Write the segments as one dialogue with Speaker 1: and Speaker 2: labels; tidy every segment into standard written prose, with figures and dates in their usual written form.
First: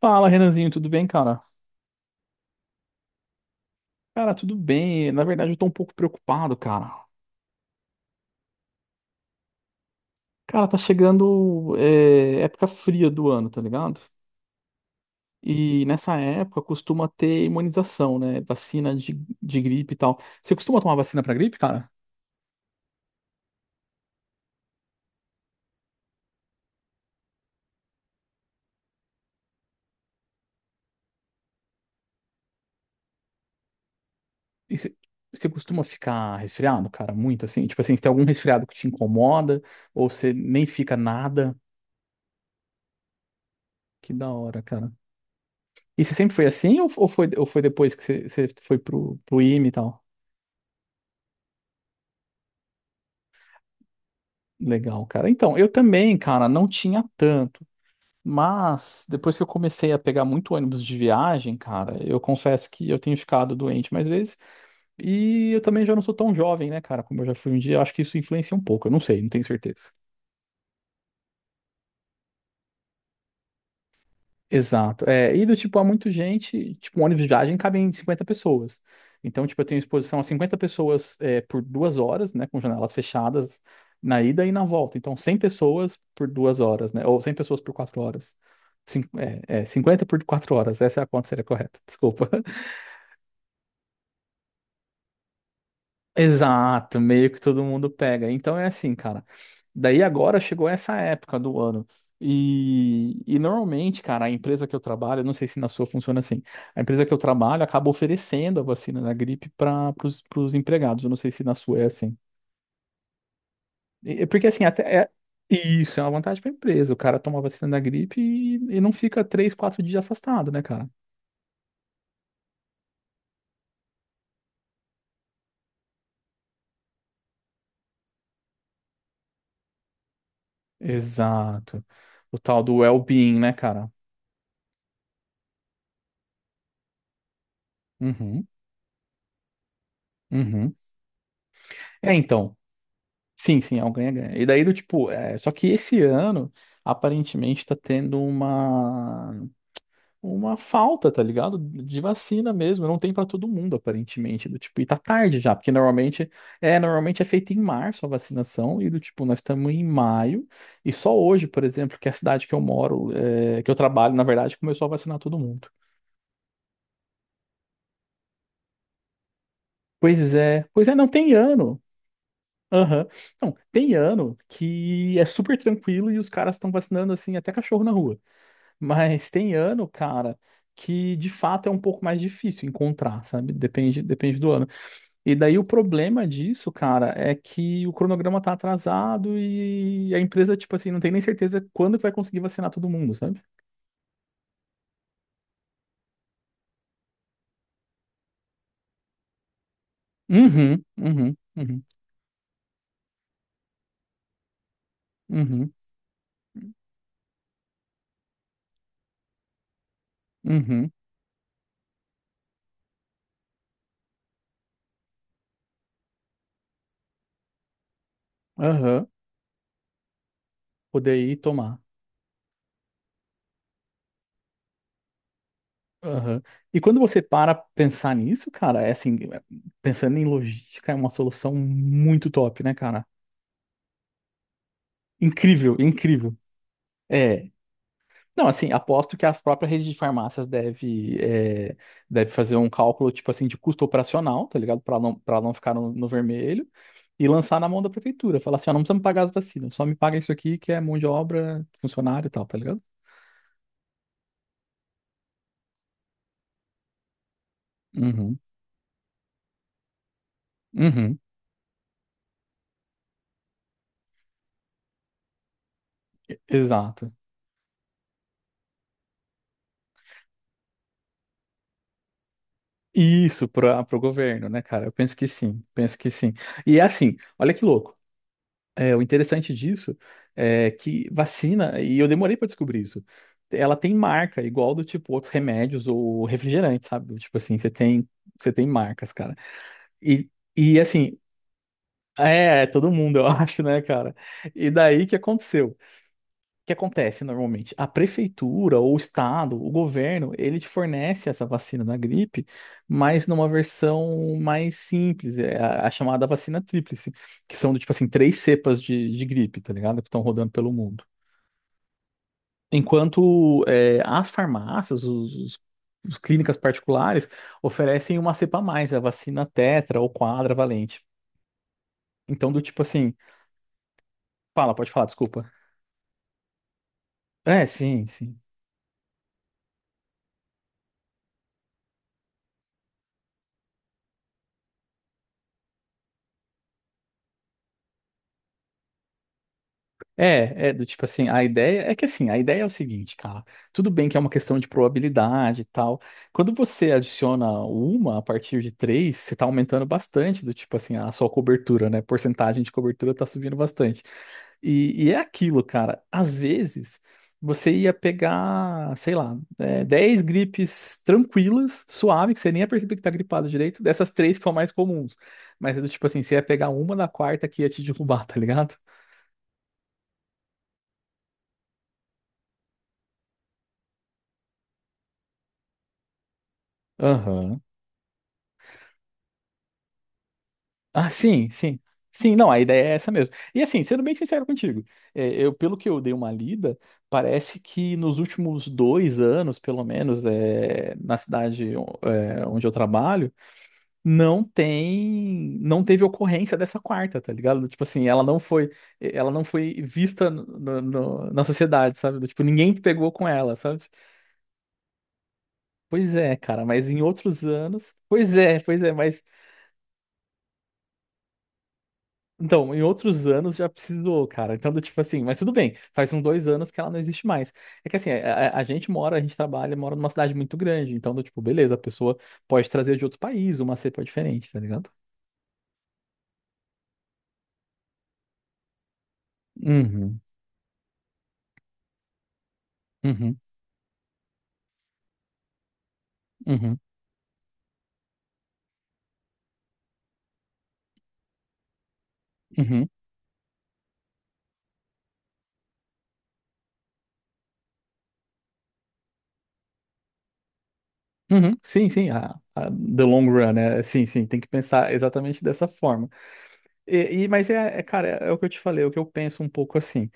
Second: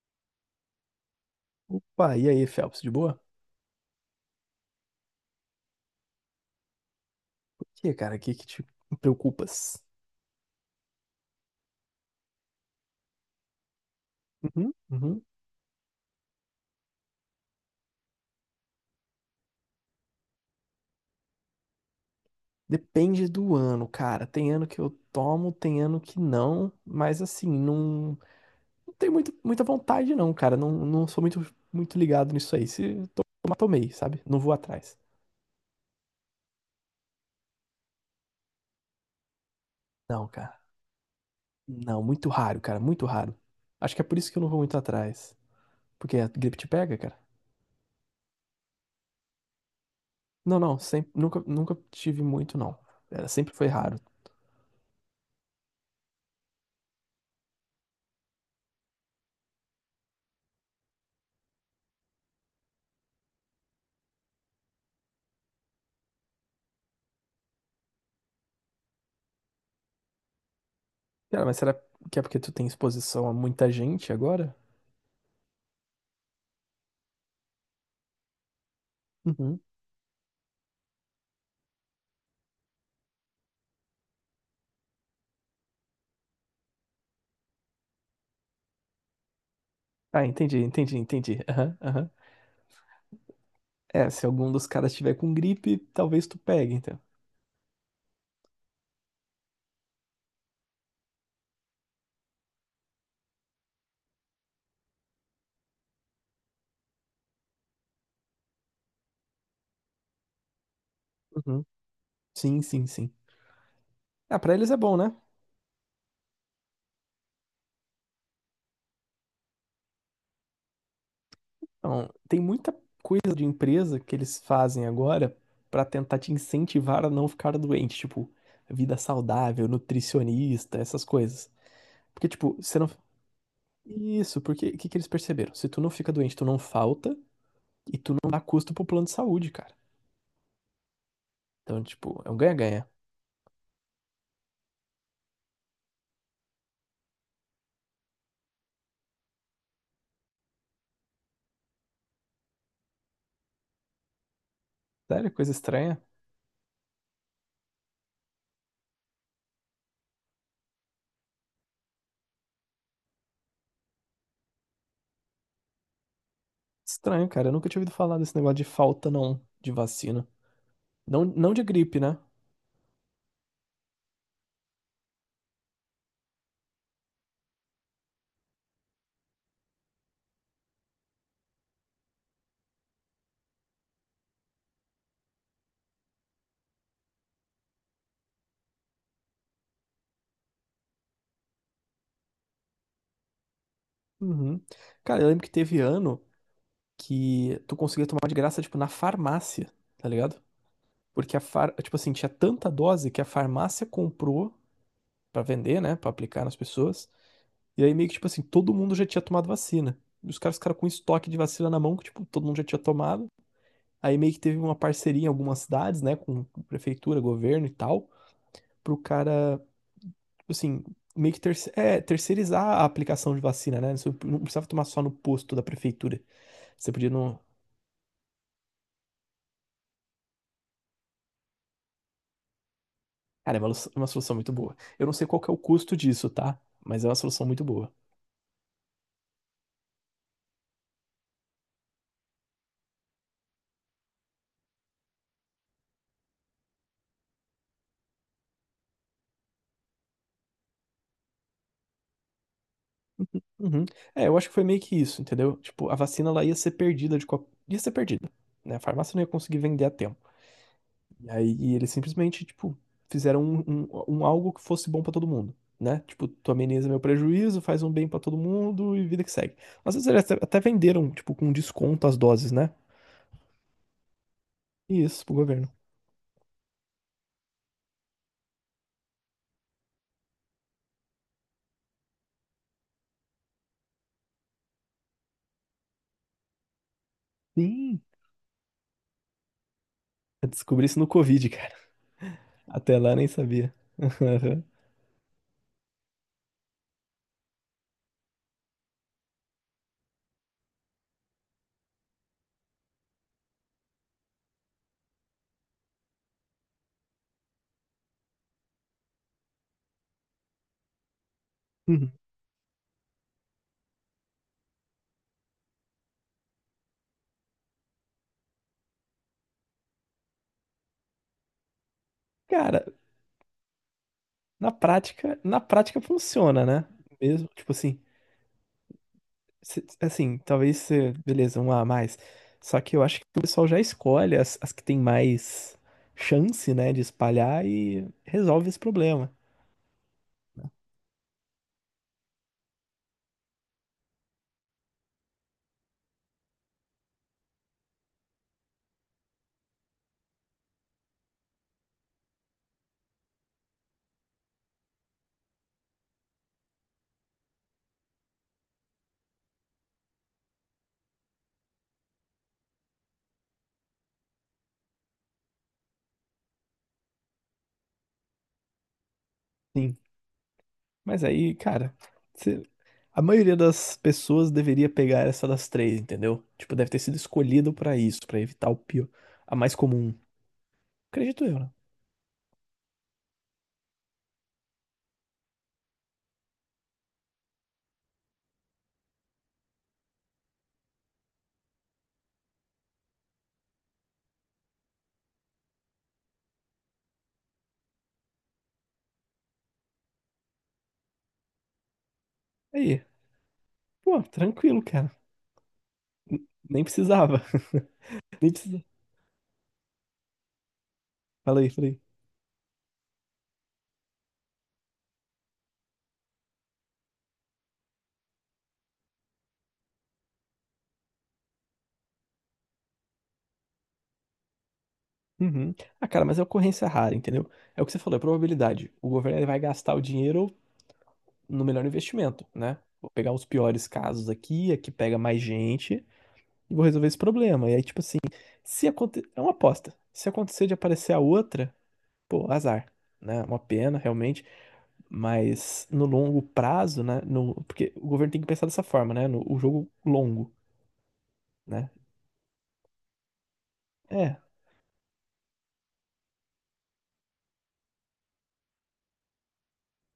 Speaker 1: Fala, Renanzinho, tudo bem, cara?
Speaker 2: Opa, e aí, Phelps, de boa?
Speaker 1: Cara, tudo bem. Na verdade, eu tô um pouco preocupado, cara.
Speaker 2: Por que, cara? O que que te preocupas?
Speaker 1: Cara, tá chegando época fria do ano, tá ligado?
Speaker 2: Uhum, uhum.
Speaker 1: E nessa época costuma ter imunização, né? Vacina de gripe e tal. Você costuma tomar vacina pra gripe, cara?
Speaker 2: Depende do ano, cara. Tem ano que eu tomo, tem ano que não, mas assim, não tenho muito, muita vontade, não, cara. Não sou muito, muito ligado nisso aí. Se tomar, tomei, sabe? Não vou
Speaker 1: E você
Speaker 2: atrás.
Speaker 1: você costuma ficar resfriado, cara? Muito assim? Tipo assim, se tem algum resfriado que te incomoda, ou
Speaker 2: Não,
Speaker 1: você
Speaker 2: cara.
Speaker 1: nem fica nada.
Speaker 2: Não, muito raro, cara. Muito raro. Acho que é
Speaker 1: Que
Speaker 2: por isso
Speaker 1: da
Speaker 2: que eu não vou
Speaker 1: hora,
Speaker 2: muito
Speaker 1: cara.
Speaker 2: atrás.
Speaker 1: E você
Speaker 2: Porque a
Speaker 1: sempre foi
Speaker 2: gripe te
Speaker 1: assim, ou,
Speaker 2: pega,
Speaker 1: ou
Speaker 2: cara?
Speaker 1: foi, ou foi depois que você foi pro IME e tal?
Speaker 2: Não, não. Sempre, nunca tive muito, não. Era, sempre foi raro.
Speaker 1: Legal, cara. Então, eu também, cara, não tinha tanto. Mas depois que eu comecei a pegar muito ônibus de viagem, cara, eu confesso que eu tenho ficado doente mais vezes. E eu também já não sou tão jovem, né, cara, como eu já fui um dia. Eu acho que isso influencia um pouco. Eu não sei, não tenho certeza.
Speaker 2: Cara, mas será que é porque tu tem exposição a muita gente agora?
Speaker 1: Exato. É, e do tipo, há muita gente, tipo, um ônibus de viagem cabe em 50 pessoas. Então,
Speaker 2: Uhum.
Speaker 1: tipo, eu tenho exposição a 50 pessoas por 2 horas, né, com janelas fechadas na ida e na volta. Então, 100 pessoas por 2 horas, né, ou 100 pessoas por 4 horas. 50 por
Speaker 2: Ah,
Speaker 1: quatro horas, essa é a conta que
Speaker 2: entendi.
Speaker 1: seria
Speaker 2: Aham,
Speaker 1: correta,
Speaker 2: aham.
Speaker 1: desculpa.
Speaker 2: É, se algum dos caras tiver com gripe, talvez tu pegue, então.
Speaker 1: Exato, meio que todo mundo pega. Então é assim, cara. Daí agora chegou essa época do ano. E normalmente, cara, a empresa que eu trabalho, eu não sei se na sua funciona assim, a empresa que eu trabalho acaba oferecendo a vacina da gripe para os empregados. Eu não sei se na
Speaker 2: Uhum.
Speaker 1: sua é assim.
Speaker 2: Sim.
Speaker 1: E
Speaker 2: Ah,
Speaker 1: porque
Speaker 2: pra
Speaker 1: assim,
Speaker 2: eles é bom, né?
Speaker 1: isso é uma vantagem para a empresa. O cara toma a vacina da gripe e não fica 3, 4 dias afastado, né, cara?
Speaker 2: Então, tem muita coisa de empresa que eles fazem agora pra tentar te incentivar a não ficar doente, tipo, vida saudável, nutricionista, essas coisas.
Speaker 1: Exato.
Speaker 2: Porque,
Speaker 1: O
Speaker 2: tipo,
Speaker 1: tal do
Speaker 2: você não.
Speaker 1: well-being, né, cara?
Speaker 2: Isso, porque o que que eles perceberam? Se tu não fica doente, tu não falta e tu não dá
Speaker 1: Uhum,
Speaker 2: custo pro plano de saúde, cara.
Speaker 1: uhum.
Speaker 2: Então,
Speaker 1: É,
Speaker 2: tipo, é um
Speaker 1: então.
Speaker 2: ganha-ganha.
Speaker 1: Sim, sim, é um ganha-ganha. E daí, do tipo, só que esse ano, aparentemente, tá tendo uma falta, tá ligado? De vacina mesmo, não tem pra todo mundo, aparentemente, do tipo, e tá
Speaker 2: Sério,
Speaker 1: tarde
Speaker 2: coisa
Speaker 1: já, porque
Speaker 2: estranha.
Speaker 1: normalmente é feito em março a vacinação, e do tipo, nós estamos em maio, e só hoje, por exemplo, que é a cidade que eu moro, que eu trabalho, na verdade, começou a vacinar todo mundo.
Speaker 2: Estranho, cara. Eu nunca tinha ouvido falar desse negócio de falta, não, de vacina.
Speaker 1: Pois é, não
Speaker 2: Não,
Speaker 1: tem
Speaker 2: não de
Speaker 1: ano.
Speaker 2: gripe, né?
Speaker 1: Aham. Não, tem ano que é super tranquilo e os caras estão vacinando assim até cachorro na rua. Mas tem ano, cara, que de fato é um pouco mais difícil encontrar, sabe? Depende, depende do ano. E daí o problema disso, cara, é que o cronograma tá atrasado e a empresa, tipo assim, não tem nem certeza quando que vai conseguir vacinar todo mundo, sabe?
Speaker 2: Uhum. Cara, eu lembro que teve ano que tu conseguia tomar de graça, tipo, na farmácia, tá ligado?
Speaker 1: Uhum,
Speaker 2: Porque
Speaker 1: uhum,
Speaker 2: a far...
Speaker 1: uhum,
Speaker 2: tipo assim, tinha tanta dose que a farmácia comprou pra
Speaker 1: uhum,
Speaker 2: vender, né, pra aplicar nas pessoas. E aí meio que tipo assim, todo mundo já tinha tomado vacina. E os caras ficaram com
Speaker 1: uhum,
Speaker 2: estoque de vacina na mão que tipo, todo mundo já tinha tomado. Aí meio que teve uma parceria em algumas cidades, né, com prefeitura, governo e tal, pro
Speaker 1: aham,
Speaker 2: cara, assim,
Speaker 1: poder
Speaker 2: meio
Speaker 1: ir
Speaker 2: que
Speaker 1: tomar.
Speaker 2: terceirizar a aplicação de vacina, né? Você não precisava tomar só no posto da prefeitura.
Speaker 1: Aham. E
Speaker 2: Você
Speaker 1: quando
Speaker 2: podia
Speaker 1: você
Speaker 2: não.
Speaker 1: para pensar nisso, cara, é assim, pensando em logística, é uma solução muito top, né, cara?
Speaker 2: Cara, é uma, é uma solução muito boa. Eu não sei qual que é o
Speaker 1: Incrível,
Speaker 2: custo disso,
Speaker 1: incrível.
Speaker 2: tá? Mas é uma solução
Speaker 1: É,
Speaker 2: muito boa.
Speaker 1: não, assim, aposto que a própria rede de farmácias deve fazer um cálculo, tipo assim, de custo operacional, tá ligado? Para não ficar no vermelho e lançar na mão da prefeitura. Falar assim, ó, não precisa me pagar as vacinas, só me paga isso aqui que é mão de obra, funcionário e tal, tá ligado?
Speaker 2: Uhum. É, eu acho que foi meio que isso, entendeu? Tipo, a vacina ela ia ser perdida de qual... ia ser perdida,
Speaker 1: Uhum.
Speaker 2: né? A farmácia não ia conseguir vender a tempo.
Speaker 1: Uhum.
Speaker 2: E aí eles simplesmente, tipo, fizeram um, um algo que fosse bom pra todo mundo, né? Tipo, tu ameniza meu
Speaker 1: Exato.
Speaker 2: prejuízo, faz um bem pra todo mundo e vida que segue. Às vezes eles até, até venderam, tipo, com desconto as doses, né?
Speaker 1: Isso para o governo, né, cara? Eu penso
Speaker 2: Isso,
Speaker 1: que
Speaker 2: pro
Speaker 1: sim,
Speaker 2: governo.
Speaker 1: penso que sim. E é assim, olha que louco. É, o interessante disso é que vacina, e eu demorei para descobrir isso, ela tem marca, igual do tipo outros remédios ou refrigerantes, sabe? Do tipo assim, você
Speaker 2: Sim.
Speaker 1: tem, você tem marcas, cara. E,
Speaker 2: Eu
Speaker 1: e
Speaker 2: descobri isso no
Speaker 1: assim,
Speaker 2: Covid, cara.
Speaker 1: é todo
Speaker 2: Até lá eu
Speaker 1: mundo, eu
Speaker 2: nem
Speaker 1: acho,
Speaker 2: sabia.
Speaker 1: né, cara? E daí o que aconteceu? O que acontece normalmente? A prefeitura, ou o estado, o governo, ele te fornece essa vacina da gripe, mas numa versão mais simples, é a chamada vacina tríplice, que são do tipo assim, três cepas de gripe, tá ligado? Que estão rodando pelo mundo.
Speaker 2: Uhum.
Speaker 1: Enquanto as farmácias, os clínicas particulares, oferecem uma cepa a mais, a vacina tetra ou quadra valente. Então, do tipo
Speaker 2: Cara,
Speaker 1: assim,
Speaker 2: na
Speaker 1: fala, pode falar,
Speaker 2: prática,
Speaker 1: desculpa.
Speaker 2: na prática funciona, né? Mesmo,
Speaker 1: É,
Speaker 2: tipo assim,
Speaker 1: sim, sim.
Speaker 2: assim, talvez, beleza, um a mais. Só que eu acho que o pessoal já escolhe as, as que tem mais chance, né, de espalhar e resolve esse problema.
Speaker 1: É do tipo assim, a ideia é que assim, a ideia é o seguinte, cara, tudo bem que é uma questão de probabilidade e tal. Quando você adiciona uma a partir de três, você tá aumentando bastante do tipo assim, a sua cobertura, né? Porcentagem de cobertura tá subindo bastante. E é aquilo, cara, às vezes você ia pegar, sei lá, 10 gripes tranquilas, suave, que você nem ia perceber que tá gripado direito, dessas três que são mais comuns. Mas é do tipo assim, você ia pegar uma na quarta que ia te derrubar, tá ligado?
Speaker 2: Sim. Mas aí, cara, se- a maioria das pessoas deveria pegar essa das três, entendeu? Tipo, deve ter sido
Speaker 1: Aham.
Speaker 2: escolhido pra isso, pra evitar o pior, a mais comum.
Speaker 1: Ah,
Speaker 2: Acredito
Speaker 1: sim,
Speaker 2: eu, né?
Speaker 1: sim. Sim, não, a ideia é essa mesmo. E assim, sendo bem sincero contigo, pelo que eu dei uma lida, parece que nos últimos 2 anos, pelo menos, na cidade, onde eu trabalho, não teve ocorrência dessa quarta, tá ligado? Tipo assim, ela não foi vista na sociedade, sabe? Do tipo, ninguém
Speaker 2: Aí,
Speaker 1: pegou com ela, sabe?
Speaker 2: pô, tranquilo, cara.
Speaker 1: Pois é, cara,
Speaker 2: Nem
Speaker 1: mas em
Speaker 2: precisava.
Speaker 1: outros anos, pois
Speaker 2: Nem
Speaker 1: é, pois
Speaker 2: precisava.
Speaker 1: é. mas
Speaker 2: Fala aí, fala aí.
Speaker 1: Então, em outros anos já precisou, cara. Então, do tipo assim, mas tudo bem, faz uns 2 anos que ela não existe mais. É que assim, a gente mora, a gente trabalha, mora numa cidade muito grande, então, do tipo, beleza, a pessoa pode trazer de outro país uma cepa diferente, tá ligado?
Speaker 2: Uhum. Ah, cara, mas é ocorrência rara, entendeu? É o que você falou, é probabilidade. O governo ele vai gastar o
Speaker 1: Uhum,
Speaker 2: dinheiro no melhor investimento, né? Vou pegar
Speaker 1: uhum,
Speaker 2: os piores casos aqui, aqui pega mais gente e
Speaker 1: uhum,
Speaker 2: vou resolver esse problema. E aí, tipo assim, se acontecer. É uma aposta. Se acontecer de aparecer a outra, pô,
Speaker 1: uhum,
Speaker 2: azar, né? É uma pena, realmente. Mas no longo prazo, né? No... Porque o governo tem que pensar dessa forma, né? No... O jogo longo,
Speaker 1: uhum. Sim,
Speaker 2: né?
Speaker 1: sim, the long run, né? Sim, sim,
Speaker 2: É,
Speaker 1: tem que pensar exatamente dessa forma. Mas cara, o que eu te falei é o que eu penso um pouco assim.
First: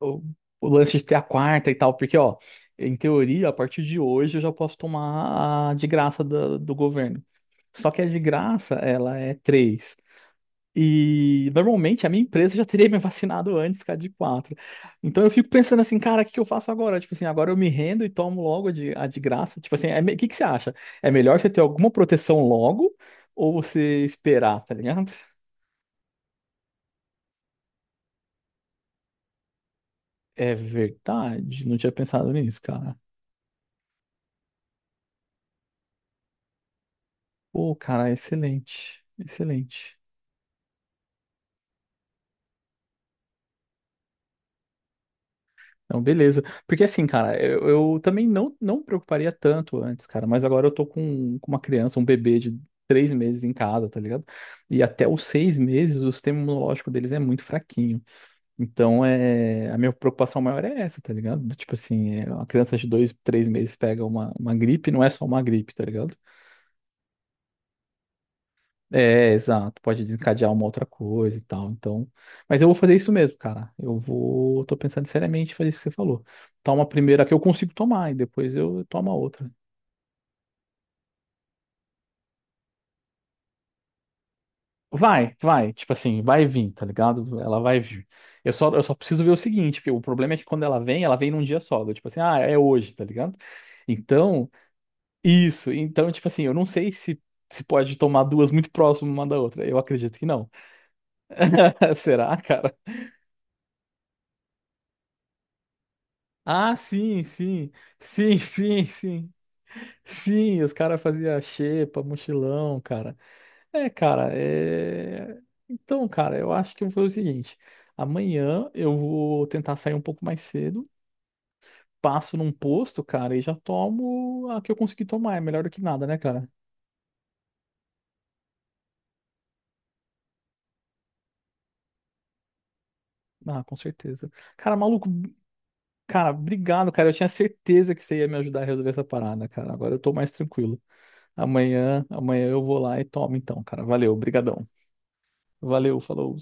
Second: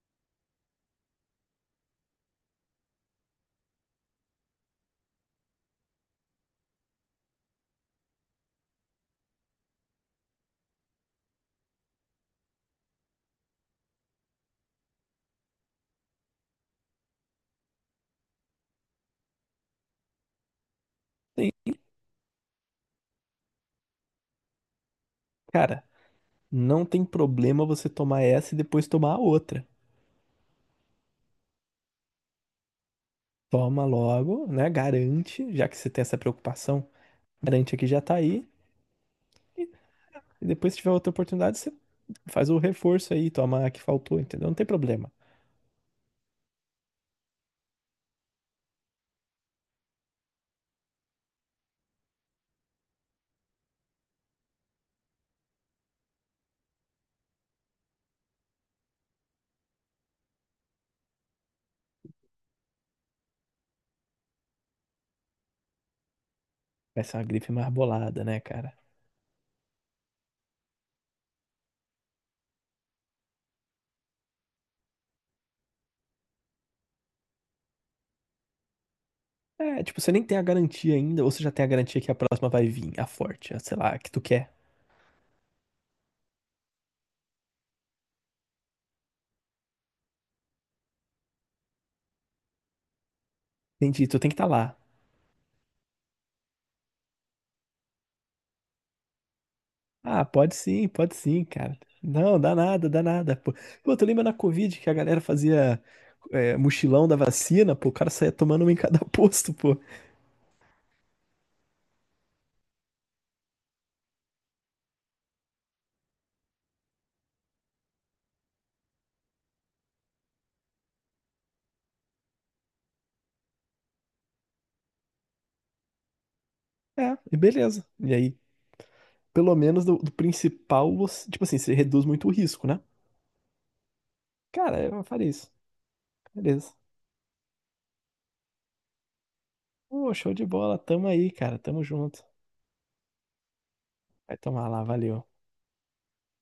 Speaker 1: o, o lance de ter a quarta e tal, porque, ó, em teoria, a partir de hoje eu já posso tomar a de graça do governo. Só que a de graça, ela é três. E normalmente a minha empresa já teria me vacinado antes que a de quatro. Então eu fico pensando assim, cara, o que que eu faço agora? Tipo assim, agora eu me rendo e tomo logo a de graça. Tipo assim, o que que você acha? É melhor você
Speaker 2: tem.
Speaker 1: ter alguma proteção logo ou você esperar, tá ligado?
Speaker 2: Cara, não tem problema você tomar essa e depois tomar a outra.
Speaker 1: É verdade, não tinha pensado nisso, cara.
Speaker 2: Toma logo, né? Garante, já que você tem essa preocupação, garante
Speaker 1: Pô,
Speaker 2: aqui já
Speaker 1: cara,
Speaker 2: tá aí.
Speaker 1: excelente,
Speaker 2: E
Speaker 1: excelente.
Speaker 2: e depois, se tiver outra oportunidade, você faz o reforço aí, toma a que faltou, entendeu? Não tem problema.
Speaker 1: Não, beleza. Porque assim, cara, eu também não me preocuparia tanto antes, cara, mas agora eu tô com uma criança, um bebê de 3 meses em casa, tá ligado? E até os 6 meses o sistema imunológico deles é muito fraquinho. Então, a minha preocupação maior é essa, tá ligado? Do tipo assim, uma criança de 2, 3 meses pega uma gripe, não é só uma gripe, tá ligado?
Speaker 2: Vai ser uma gripe marbolada, né, cara?
Speaker 1: É, exato. Pode desencadear uma outra coisa e tal. Então, mas eu vou fazer isso mesmo, cara. Tô pensando seriamente em fazer isso que você falou. Toma a primeira que eu consigo tomar e depois eu tomo a outra.
Speaker 2: É, tipo, você nem tem a garantia ainda, ou você já tem a garantia que a próxima vai vir, a forte, a, sei lá, a que tu quer.
Speaker 1: Vai, vai, tipo assim, vai vir, tá ligado? Ela vai vir. Eu só preciso ver o seguinte, porque o problema é que quando ela vem num dia só. Eu, tipo assim, ah, é hoje, tá ligado?
Speaker 2: Entendi, tu tem que estar
Speaker 1: Então,
Speaker 2: lá.
Speaker 1: isso. Então, tipo assim, eu não sei se pode tomar duas muito próximas uma da outra. Eu acredito
Speaker 2: Ah,
Speaker 1: que não.
Speaker 2: pode sim, cara.
Speaker 1: Será,
Speaker 2: Não, dá
Speaker 1: cara?
Speaker 2: nada, dá nada. Pô, tu lembra na Covid que a galera fazia
Speaker 1: Ah,
Speaker 2: mochilão da
Speaker 1: sim, sim.
Speaker 2: vacina, pô, o cara saía
Speaker 1: Sim,
Speaker 2: tomando uma em
Speaker 1: sim,
Speaker 2: cada
Speaker 1: sim.
Speaker 2: posto, pô.
Speaker 1: Sim, os caras faziam xepa, mochilão, cara. É, cara, é. Então, cara, eu acho que eu vou fazer o seguinte: amanhã eu vou tentar sair um pouco mais cedo, passo num posto, cara, e já tomo a que eu consegui tomar. É melhor do que nada, né, cara?
Speaker 2: É, e beleza. E aí, pelo menos do, do principal, você- tipo assim, você reduz muito o risco, né?
Speaker 1: Ah, com certeza. Cara,
Speaker 2: Cara, eu
Speaker 1: maluco,
Speaker 2: faria isso.
Speaker 1: cara,
Speaker 2: Beleza.
Speaker 1: obrigado, cara. Eu tinha certeza que você ia me ajudar a resolver essa parada, cara. Agora eu
Speaker 2: Pô,
Speaker 1: tô mais
Speaker 2: show de bola.
Speaker 1: tranquilo.
Speaker 2: Tamo aí, cara. Tamo
Speaker 1: Amanhã,
Speaker 2: junto.
Speaker 1: amanhã eu vou lá e tomo, então, cara. Valeu,
Speaker 2: Vai
Speaker 1: brigadão.
Speaker 2: tomar lá, valeu.
Speaker 1: Valeu, falou.